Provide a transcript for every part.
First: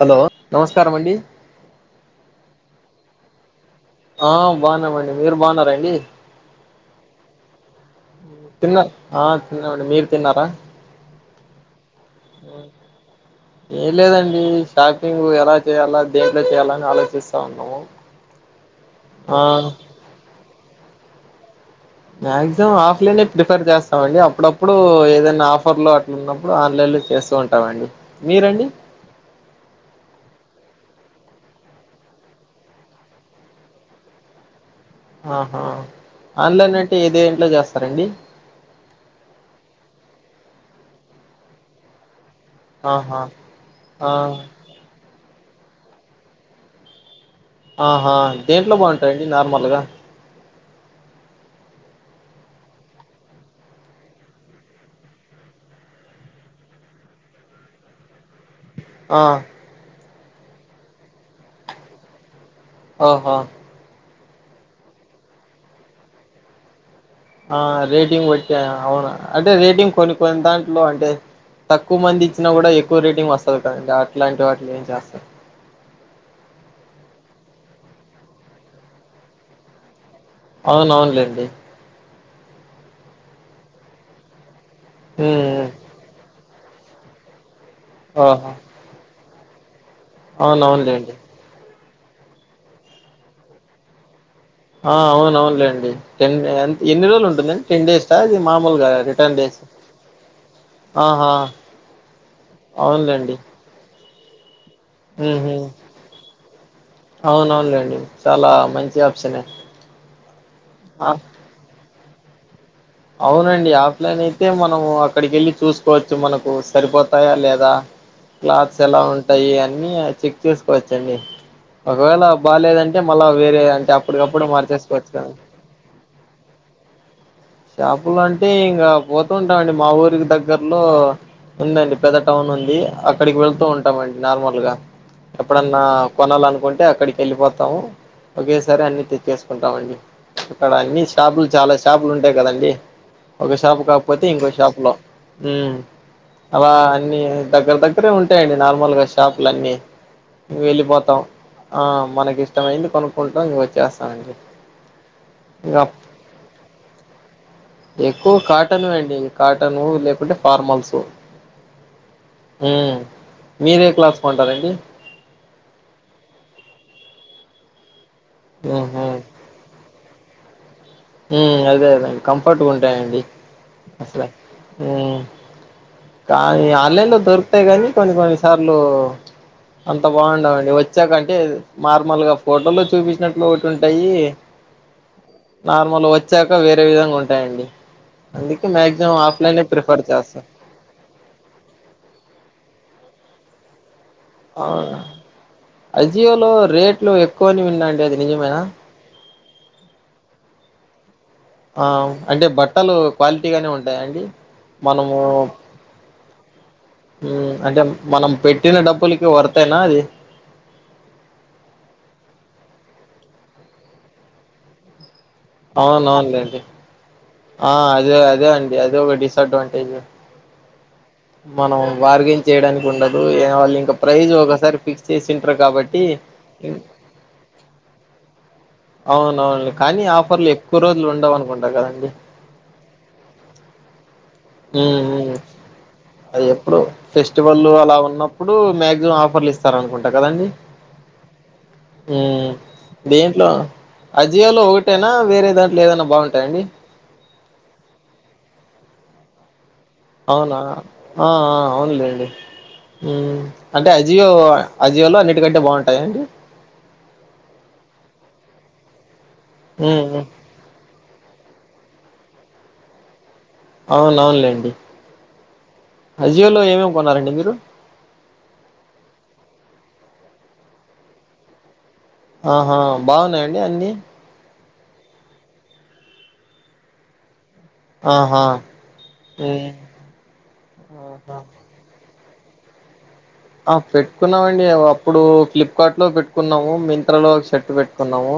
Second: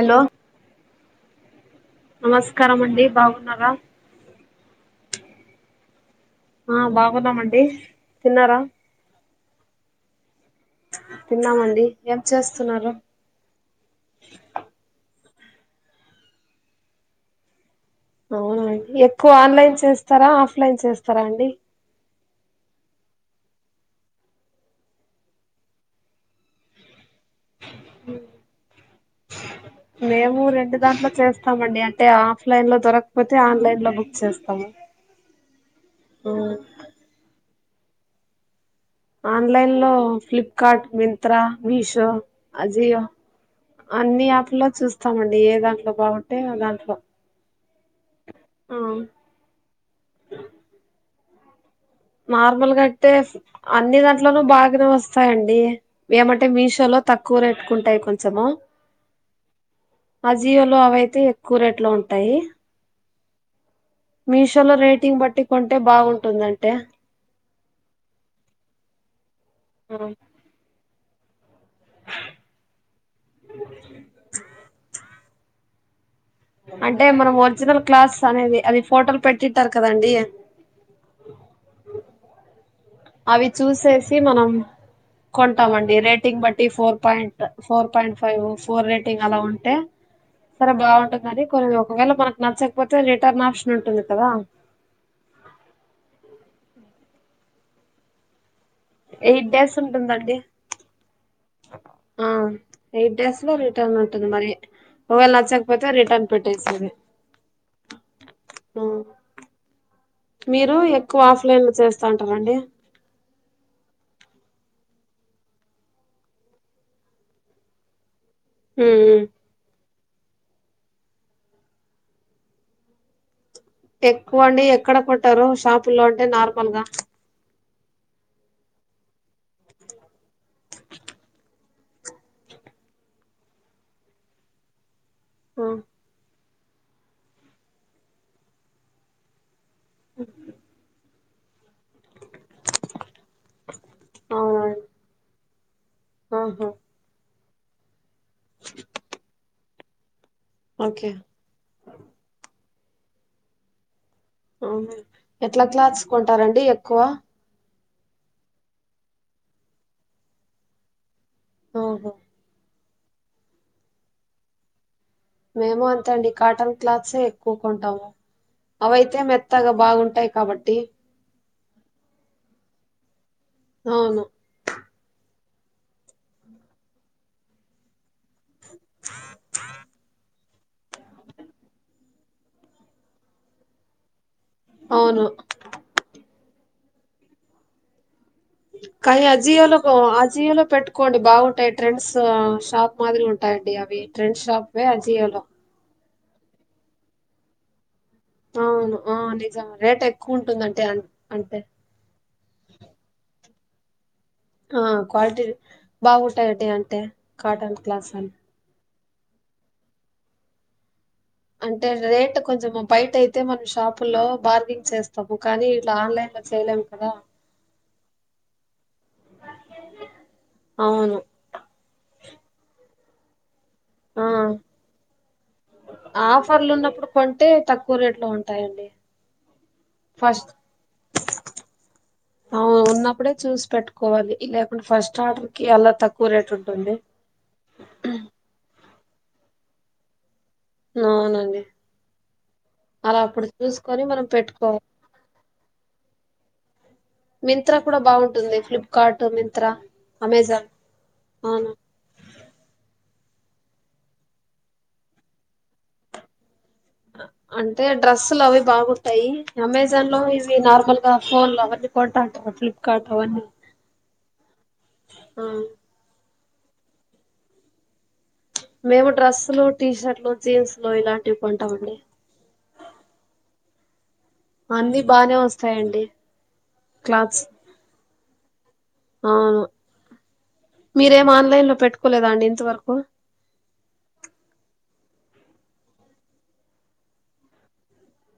Hello నమస్కారం అండి నమస్కారం అండి బాగున్నారా ఆ బాగున్నామండి మీరు బాగున్నరా అండి ఆ బాగున్నా మండి తిన్నారా తిన్నారు ఆ తిన్నామండి మీరు తిన్నారా తిన్నా మండి ఏం లేదండి షాపింగు ఎలా చేయాలా దేంట్లో చేయాలా అని ఆలోచిస్తా ఉన్నము అవునా ఎక్కువ ఆన్లైన్ చేస్తారా ఆఫ్ లైన్ చేస్ స్తరా అండి మాక్సిమం ఆఫ్లైనే ప్రిఫర్ చేస్తామండి, అప్పుడప్పుడు ఏదైనా ఆఫర్ లో అట్లున్నప్పుడు ఆన్లైన్ లో చేస్ స్తుంటామండి మీరండి మేము రెండు దాంట్లో చేస్తామండి అంటే ఆఫ్లైన్ లో దొరకపోతే ఆన్లైన్ లో బుక్ చేస్తాము ఆహా ఆన్లైన్ అంటే ఏ దేంట్లో జాస్ స్తరండి ఆన్లైన్ లో ఫ్లిప్కార్ట్ మింత్రా మీషో అజియో ఆహా ఆ అన్ని యాప్ లో చూస్తామం ఏ దాంట్లో బాగుంటే ఆ దాంట్లో ఆహా దేంట్లో బాగుంటాయండి నార్మల్గా నార్మల్గా అయితే అన్ని దాంట్లోనూ బాగనే వస్తాయండి. ఏమంటే మీషోలో తక్కువ రేట్టుకుంటాయి కొంచము. ఆ అజియో లో అవైతే ఎక్కువ రేట్లో ఉంటాయి. ఆహా మీషో లో రేటింగ్ బట్టి కొంటే బాగుంటుందంటే ఆ రేటింగ్ బట్టా అవునా అంటే రేటింగ్ కొన్ని కొన్ని దాంట్లో అం టే తక్కువ మంది ఇచ్చినా కూడా ఎక్కువ రేటింగ్ వస్తది కదండి అట్లాంటి వాటిలో ఏం చేస్తారు అంటే మనం ఒరిజినల్ క్లాస్ అనేది అది ఫోటోలు పెట్టిట్టారు కదండి అవును అవునులేండి అవి చూసేసి మనం ఉమ్ కొంటామండి రేటింగ్ బట్ టీ four point four point five ఓహో ఫోర్ రేటింగ్ అలా ఉంటే సరే అవునవునులేండి బాగుంటుందని కొన్ని ఒకవేళ మనకు నచ్చకపోతే రిటర్న్ ఆప్షన్ ఉంటుంది కదా ఆ అవును అవునులేండి టెన్ ఎన్ని రోజులు ఉంటుందండి టెన్ డేస్ అది మా ఎయిట్ డేస్ ఉంటుందండి ఆహా ఆ ఎయిట్ అవునులేండి డేస్ లో రిటర్న్ ఉంటుంది మరి ఒకవేళ ఉహు నచ్చకపోతే రిటర్న్ పెట్టేసి అవునవునులేండి చాలా మంచి ఆప్షనే ఆ అంటరండి అవునండి ఆఫ్లైన్ అయితే మనం అక్కడికి వెళ్ళి చూసుకోవచ్చు మనకు సరిపోతాయా లేదా క్లాత్స్ ఎలా ఉంటాయి అన్ని చెక్ చేసుకోవచ్చండి ఒకవేళ బాగాలేదంటే మళ్ళా వేరే అంటే అప్పటికప్పుడు ఎక్కువండి ఎక్కడ మార్చేసుకోవచ్చు కదా కొంటారు షాపుల్లో అంటే నార్మల్గా షాపులు అంటే ఇంకా పోతూ ఉంటామండి మా ఊరికి దగ్గర్లో ఉందండి పెద్ద టౌన్ ఉంది అక్కడికి వెళ్తూ ఉంటామండి నార్మల్గా ఎప్పుడన్న కొనాలను కొంటే అక్కడికి వెళ్ళిపోతాము ఒకేసారి అన్ని తెచ్చే కుంటామండి అ క్కడ అన్ని డాబ్లు చాలా అంతే కదండి ఒక షాపు కాకపోతే ఇంకోక షాపు అవునండి లో హమ్ ఆహా అలా అన్ని దగ్గర దగ్గ ఇక్కడే ఉంటాయండి నిర్మల్గ షాపులన్నీ ఓకే వెళ్ళిపోతాం ఆ మనకిష్ట ఇష్టమైంది కొనుకుంటాం చేస్త ఎట్లా క్లాత్స్ కొంతరండి ఎక్కువ ఎక్కువ కాటన్ అండి కాటను లేకుంటే ఫార్మల్స్ ఆహా హమ్ మీరే క్లాత్స్ కొంటరండి మేము అంతే అండి కాటన్ క్లాత్స్ఏ ఎక్కువ కొంటాము ఉహు అవైతే మెత్తగా బాగుం టయ్ కాబట్టి అదే అదండి కంఫర్ట్ గా ఉంటాయండి అవును ఉ కానీ ఆన్లైన్లో దొరుకుతాయి కానీ కొన్ని కొన్ని సార్లు అంత బాగుండవన్డి వచ్చాకంటే నార్మల్ గా ఫోటో లో చూపించినట్లు ఒకటి ఉంటాయి అవును నార్మల్ వచ్చాక వేరే విధంగ ఉంటాయండి అందుకే మాక్సిమం కాై అ ఆఫ్లైనే జియో లో ప్రిఫర్ చేస్తా అజియో లో పెట్టుకోండి బాగుంటాయి ట్రెండ్స్ షాప్ మాదిరి ఉంటాయండి అవి ట్రెండ్స్ షాపే అజియోలో అజియో లో రేట్లు ఎక్కువని విన్న అండి అవును ఆవును రేట్ ఎక్కువ ఉంటుందంటే ఆ అంటే బట్టలు క్వాలిటీ గానే ఉంటాయా అండి ఆ క్వాలిటీ బాగుటాయి ఆటె అంటే మనం పెట్టిన డబ్బులు వర్త్ ఐన అది అంటే రేట్ కొంచెం బయట అయితే మనం షాపు లో బార్గెనింగ్ చేస్తాం అవునవునండి ఆ అదే అదే అండి అదే ఒక డిసడ్వాంటేజ్ అవును. మనం బర్గయిన్ చేయడానికి దానికి ఉండదు ఏం వలి ఇంకా ఆ! ప్రైజ్ ఒకసారి ఫిక్స్ చేసింటారు కాబట్టి ఆఫర్లున్నప్పుడు కొంటే తక్కువ రేట్‌లో ఉంటాయండి. అవునవును కానీ ఆఫర్లు ఫస్ట్ ఎక్కువ రోజులు ఉండవు అనుకుంటా కదండి అవును ఉన్నప్పుడే చూసి పెట్టుకోవాలి లేకుంటే మ్మ్ ఫస్ట్ మ్మ్ ఆర్డర్ కి అలా తక్కువ అది రేట్ ఎప్పుడు ఉంటుంది ఫెస్టివల్లు అలా ఉన్నప్పుడు మ్యా ఆఫర్లు ఇస్తార అనుకుంటా కదండి అవునండి మ్మ్ అలా అప్పుడు దీంట్లో చూసుకొని మనం అజియోలో పెట్టుకోవాలి ఒకటేనా వేరే దాంట్లో ఏదైనా బాగుంటాయంండి కార్టు మింత్రా అవునా అమెజాన్ ఆ అవును అవునులేండి మ్మ్ అంటే అజియో అజియోలో అన్నిటికంటే బాగుంటాయ అండి అంటే డ్రస్సులు అవి బాగు తాయి ఉమ్ అమెజాన్ లో ఉమ్ ఇవి నార్మల్ ఫోన్ అవి అన్నీ కొంటా ఉంటారు ఫ్లిప్కార్ట్ అవన్నీ అవును అవును లెండి ఆ ఆజియోలో ఏమేమి కొన్నారండి మీరు మేము డ్రెస్లు టీషర్ట్లు జీన్స్లు ఇలాంటివి కొంటాం అండి ఆహా బాగున్నాయంండి అన్ని అన్ని బానే వస్తాయండి క్లాత్స్ ఆహా అవును ఉమ్. మీరేం ఆహా ఆన్లైన్ లో పెట్టుకు చెకోలేదాండి ఇంతవరకు ఆ పెట్టుకున్నామండి అప్పుడు కిప్కార్ట్ లో పెట్టుకున్నాము. మింత్రా లో ఒక షర్ట్ పెట్టుకున్నాము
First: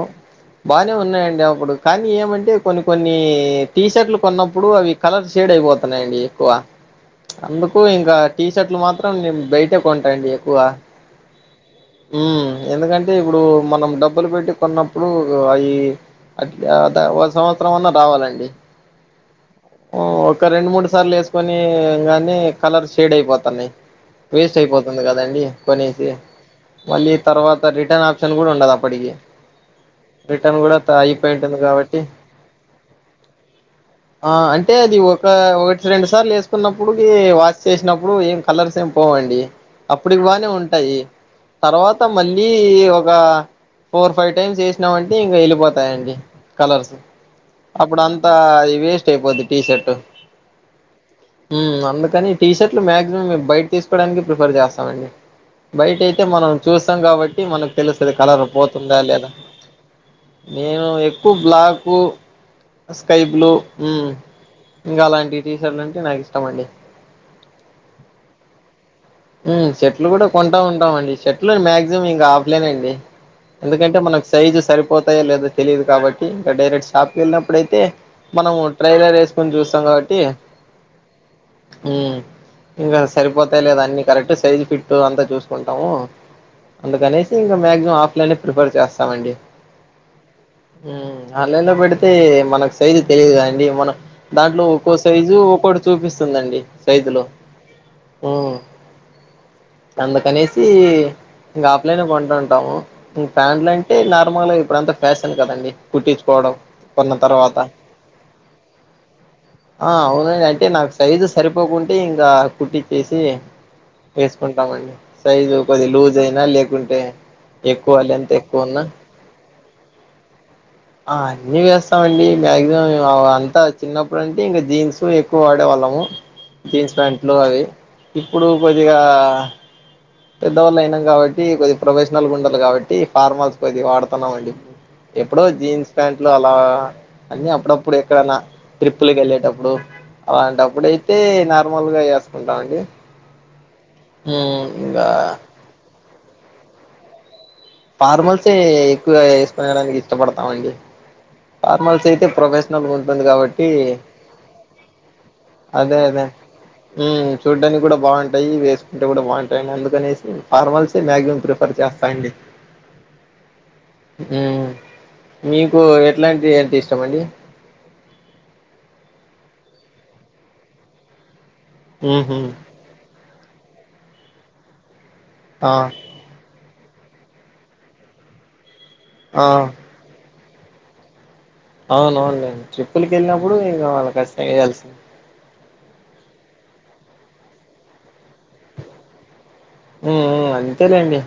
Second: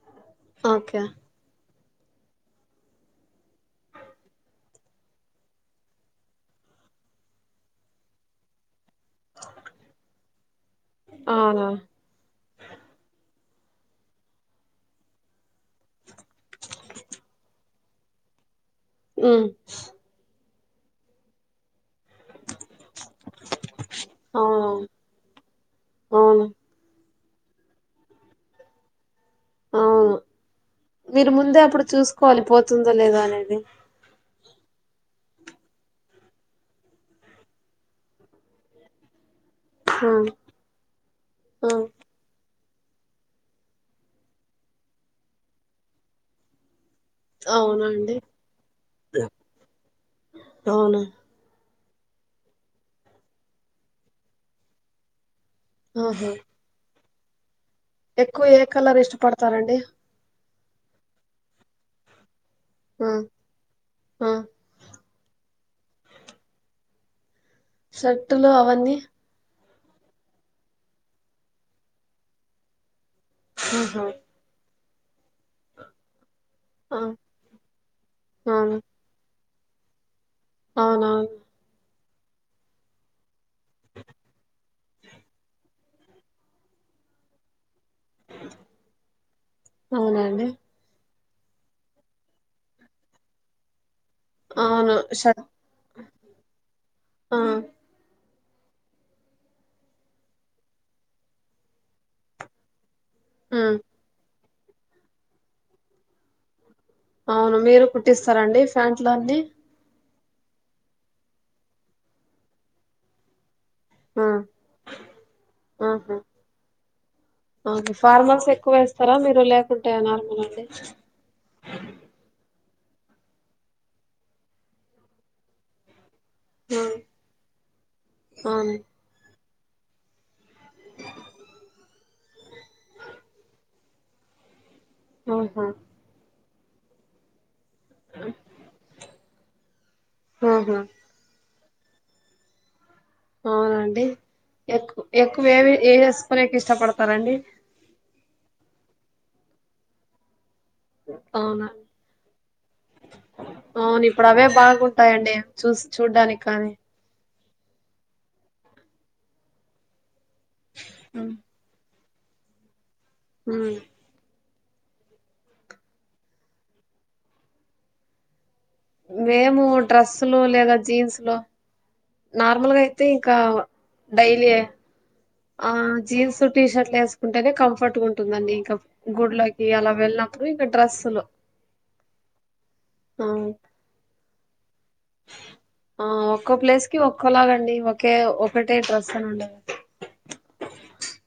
బానే ఓకే ఉన్నాయండి అప్పుడు కానీ ఏమంటే కొన్ని కొన్ని టీషర్ట్లు కొన్నప్పుడు అవి కలర్ షేడ్ అయిపోతున్నాయండి ఎక్కువ. అందుకు ఇంకా టీషర్ట్లు మాత్రం నేను బయట కొంటా అండి ఎక్కువా అవునా మ్మ్ ఎందుకంటే ఇప్పుడు మనం డబ్బులు పెట్టి కొన్నప్పుడు అవి ఒక సంవత్సరం అన్నా రావాలండి మ్మ్ ఒక రెండు, మూడు సార్లు వేసుకొని ఇగ అన్నీ కలర్ షేడ్ అయిపోతున్నాయి వేస్ ట్ అవును అయిపోతుంది కదండి కొనేసి అవును మళ్ళీ తర్వాత రిటర్న్ ఆప్షన్ కూడా ఉండదు అప్పటికి అవును రిటర్న్ కూడా మీరు అయిపోయి ఉంటుంది ముందే అప్పుడు కాబట్టి చూసుకోవాలి పోతుందో లేదా అనేది అంటే అది ఒక ఆ ఒకటి, రెండు సార్లు వేసుకున్నప్పుడుకి వాష్ చేసినప్పుడు ఏం కలర్స్ ఏం పోవండి ఆ అప్పుటికి బానే ఉంటాయి ఆ తర్వాత మళ్ళీ ఒక ఫోర్, ఫైవ్ టైమ్స్ వేసినాం అంటే ఇంకా వెళ్ళిపోతాయండి కలర్స్ అవునా అప్పుడు అండి అంతా అది వేస్ట్ అయిపోది టీషర్ట్ అవునా అందుకని టీషర్లు మాక్సిమం బయట తీసుకోవడానికి ప్రిఫర్ చేస్తామండి బయట అయితే ఆహా మనం చూస్ తం కాబట్టి మనకు తెలుస్తది కలర్ ఎక్కువ ఏ పోతుందా? కలర్ లేద ఇష్టపడతారండి నేను ఎక్కువ బ్లాకు ఆ స్కై బ్లూ ఆ ఇంకా అలాంటివి టీషర్ట్లు అంటే నాకు ఇష్టమండి షర్ట్టులు అవన్నీ షర్ట్లు కూడా కొంటా ఉంటాం అండి షర్ట్లు మాక్సిమం ఇంకా ఆఫ్లైన్ అండి ఎందుకంటే ఆహా మనకు సైజు సరి పోతాయ లేదో తెలియదు కాబట్టి ఇంకా డైరెక్ట్ ఆ షాప్కి వెళ్ళినప్పుడు అయితే మనం ట్రైలర్ వే స్కొని చూస్తాం కాబట్టి అవునా మ్మ్ ఇంక సరిపోతాయా లేదా అన్ని కరెక్ట్ సైజు ఫిట్ అంతా చూసుకుంటాము అందుకనేసి ఇంకా మాక్సిమం ఆఫ్లైనే ప్రిఫర్ చేస్తామండి అవునండి ఆన్లైన్లో పెడితే మనకు సైజు తెలియదుకదండీ మనం దాంట్లో ఒక్కో అవును సైజు షర్ట్ ఒక్కొటి చూపిస్తుందండి సైజు లో ఆ ఉహు అందుకనేసి ఆఫ్లైన్ కొంటుంటాం ప్యాంట్లు ఉమ్ అంటే నార్మల్ ఇ ఇప్పుడంతా ఫ్యాషన్ కదండి కుట్టించుకోవడం కొన్న అవును తర్వాత మీరు కుట్టిస్తారండి ఫ్యాంట్ల అన్నీ ఆ అంటే నాకు సైజు సరిపోకుంటే ఇంకా కుట్టిచ్చేసి ఆ వేసుకుంటామండి సైజు కొద్ది లూజ్ ఆహా అయినా లేకుంటే ఓకే ఎక్కువ లెంత్ ఫార్మల్స్ ఎక్కువ ఉన్నా వేస్తారా మీరు లేకుంటే నార్మల్ అండి ఆ అన్ని వేస్తామండి మ్యా మాక్సిమమ్ అంతా చిన్నప్పుడు అంటే ఇంకా జీన్స్ ఎక్కువ వాడే వాళ్ళము ఆ జీన్స్ ప్యాంట్లు అవి ఇప్పుడు అవును ఆ పెద్దవాళ్ళ అయినాం కాబట్టి కొద్ది ప్రోవే నల్ గా ఉండాలికాబట్టి ఫార్మల్స్ కొద్ది వాడుతున్నామ అండి ఎప్పుడో ఆహా జీన్స్ ప్యాంట్లు అ అ అన్ని అప్పుడప్పుడు ఇప్పుడు ఎక్కడన్నా ట్రిప్పులకి వెళ్ళేటప్పుడు ఆహా అలాంటప్పుడు అయితే న నార్మల్గా వేసుకుంటామ అండి అవునండి ఏకు ఎక్కువ ఏది ఏ వేసు కొనేకి ఇష్టపడతారండి ఫార్మల్సే ఎక్కువగా వేసుకునడానికి ఇష్టపడతామండి అవునా ఫార్మల్స్ అయితే ప్రొఫెషనల్ గా ఉంటుంది కాబట్టి అవును ఇప్పుడు అవే బాగుంటాయండి చూసి అదే అదే చూడ్డానికి కానీ హు చూడ్డానికి కూడా బాగుంటాయి వేసుకుంటే కూడా బాగుంటాయిని అందుకనేసి ఫార్మల్సే మ్యాక్సిమం ప్రిఫర్ చేస్తా అండి ఉహు ఉహు మీకు ఎ ట్లాంటి ఈ ఏంటి ఇష్టము అండి మేము డ్రస్సులు లేదా జీన్స్ లో ఉహు నార్మల్గా అయితే కా డైలీ ఆ జీన్స్ టీ షర్ట్ లు వేసుకుంటేనే కంఫర్ట్ గా ఉంటుందండి ఇంకా ఆ గుళ్ళకి అలా వెళ్ళిన ఇంకా డ్రెస్లులు అవునవును ట్రిప్పులకి వెళ్ళినప్పుడు ఇంకా వాళ్ళ ఖచ్చితంగా ఎయ్యాల్సిందే ఆ ఒక్కో ప్లేస్ కి ఒక్కోలాగ అండి ఒకే ఒకటే డ్రెస్సు ఉండలు ఉమ్ ఉమ్ అంతేలేండి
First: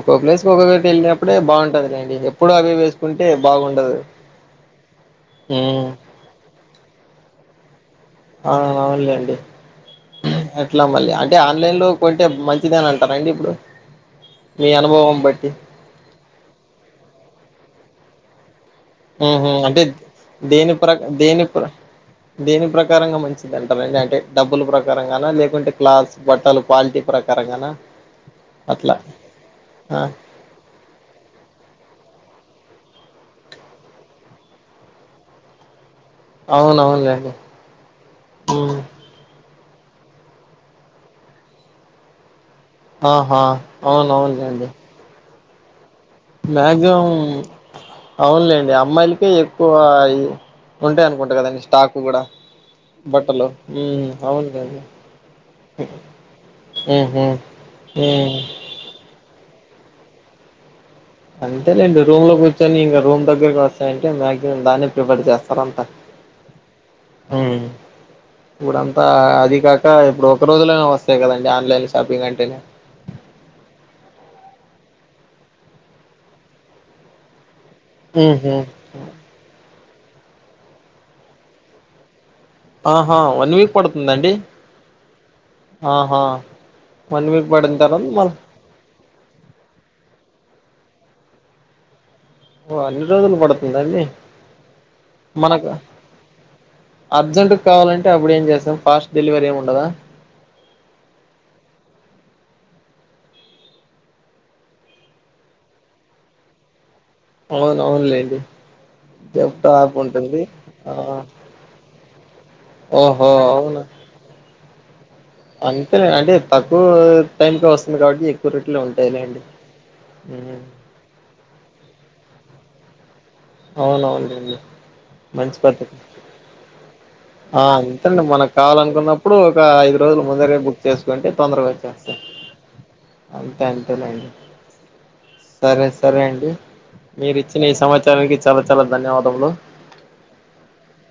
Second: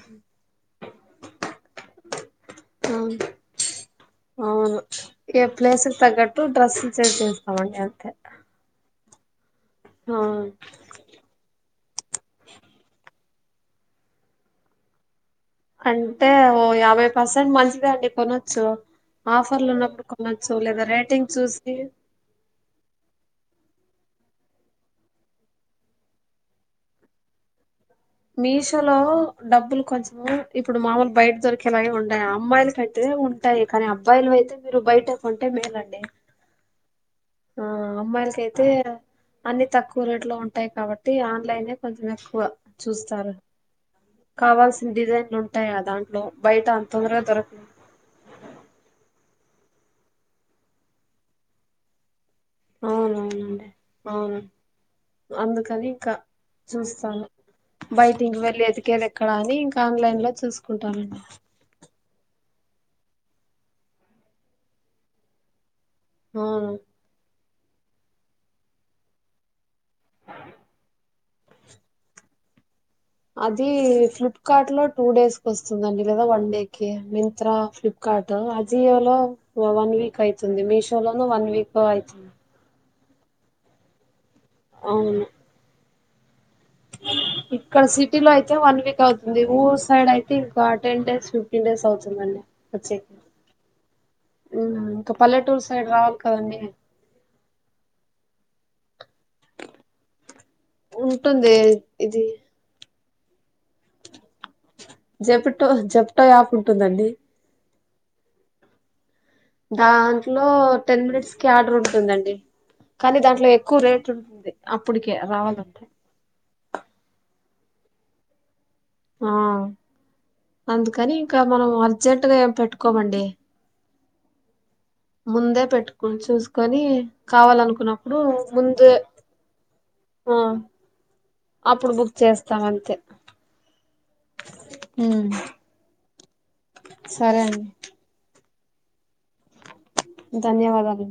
ఒక్కో ప్లేస్ కి ఒక్కేటి వెళ్ళినప్పుడే బాగుంటది లేండి అవును అవును ఏ ఉమ్ ప్లేస్కి తగ్గట్టు డ్రెస్సు చేంజ్ చేస్త అవా డ్ న్ని అంతే ఆ మావుల్గ అండి ఆ ఎట్లా మళ్ళీ అంటే ఆన్లైన్ లో కొంటే మంచిదేనంటా రాండి ఇప్పుడు మీ అనుభవం బట్టి అంటే ఓ యాభై పర్సెంట్ మంచిదే అండి కొనొచ్చు ఆఫర్లు అంటే ఉన్నప్పుడు కొనొచ్చు దేని లేదా ప్రక రేటింగ్ దేని ప్ర చూసి దేని ప్రకారంగా మంచి ఉంటారండి అంటే డబ్బులు ప్రకారం గాన లేకుంటే క్లాస్ బట్టలు క్యాల్టి ప్రకారంగా న మీషో లో డబ్బులు కొంచెము ఇప్పుడు మామూలు బయట దొరికేలాగ ఉండయి అమ్మాయిలకి పెట్టతే ఉంటాయి కానీ అబ్బాయిలు అయితే మీరు బయట కొంటే మేలండి అవును అవును గాని ఆ అమ్మాయిలకైతే అన్ని తక్కువ రేట్ లో ఉంటాయి కాబట్టి ఆన్లైనే కొంచెం ఎక్కువ చూస్తారు ఆహా అవును అవునులే అండి అంటే గదాన్ మ్యాక్సిమం అవునులేండి అమ్మాయిలకే ఎక్ ఎక్కువ ఉంటాయి అనుకుంటా కదండి స్టాక్ కూడా అవును బట్టలు అవునండి ఉమ్ అవును అవునులేండి అందుకని ఇంకా చూస్తాను ఉహు బయట ఉమ్ ఇంక వెళ్ళి ఎదికేది ఎక్కడా అని ఇం ఆన్లైన్ లో చూసుకుంటాం అంతేలేండి రూమ్ లో కూర్చొని ఇంకా రూమ్ దగ్గరకి వస్తాయంటే మ్యాక్సిమం దాన్ని ప్రిపేర్ చేస్తారంట ఆ ఇప్పుడు అంతా అది కాక క ఇప్పుడు ఒక రోజులాగ వస్ అంతేకదండి ఆన్లైన్ షాపింగ్ అంటేనే అది ఫ్లిప్కార్ట్ లో టూ డేస్ కి వస్తుందండి లేదా వన్ డే క మింత్రా ఫ్లిప్కార్ట్ ఉహు తోఆ జీవలో వన్ వీక్ వక్ అవుతుంది మీషో లోనూ వన్ వీక్ అయితుంది ఆహా వన్ వీక్ పడుతుందండి అవును ఆహా వన్ వీక్ పడిన ఇక్కడ తర్వాత సిటీలో మళ్ళ అయితే వన్ వీక్ అవుతుంది ఊరు సైడ్ అయితే ఇంకో టెన్ డేస్ చూపిన సౌత్ ఓ అన్ని రోజులు పడుతుందండి ఉమ్, ఇంకా పల్లెటూరు మనకు సైడ్ రావాలి కదండి అర్జెంట్ కావాలంటే అప్పుడు ఏం చేస్త త ఫాస్ట్ డెలివరీ ఏమి ఉండదా ఉంటుందే ఇది జపటో జప్టో యాప్ ఉంటుందండి అవును అవున్లేండి దాంట్లో టెన్ మినిట్స్ కి ఆర్డర్ ఉంటుందండి కానీ ఓహో దాంట్లో ఎక్కువ అవునా రేట్ ఉంటుంది అప్పడుకే రావాలంటే నాకు టైం కి వస్తుంది కాబట్టి ఎక్కువ రే ట్లు ఆ ఉంటాయిలేండి అందుకని ఇంకా మనం అర్జెంట్ గా ఏం పెట్టుకోమండి అవునవునండి మంచి ముందే పద్ధతి పెట్టుకుని చూసుకొని ఆ కావాలనుకున్నప్పుడు అంతేనండి మనకు ముందే కావాలనుకున్నప్పుడు ఒక ఐదు రోజుల ఆ ముందరే బుక్ చేసుకుంటే తొందరగా అప్పుడు బుక్ వచ్చేస్తాది చేస్తాం అంతే అంతే అంతేలెండి ఉమ్ సరే సరే అండి మీరు ఇచ్చిన ఈ సమాచ మీ చాల చాల ధన్యవాద ధన్యవాదాలు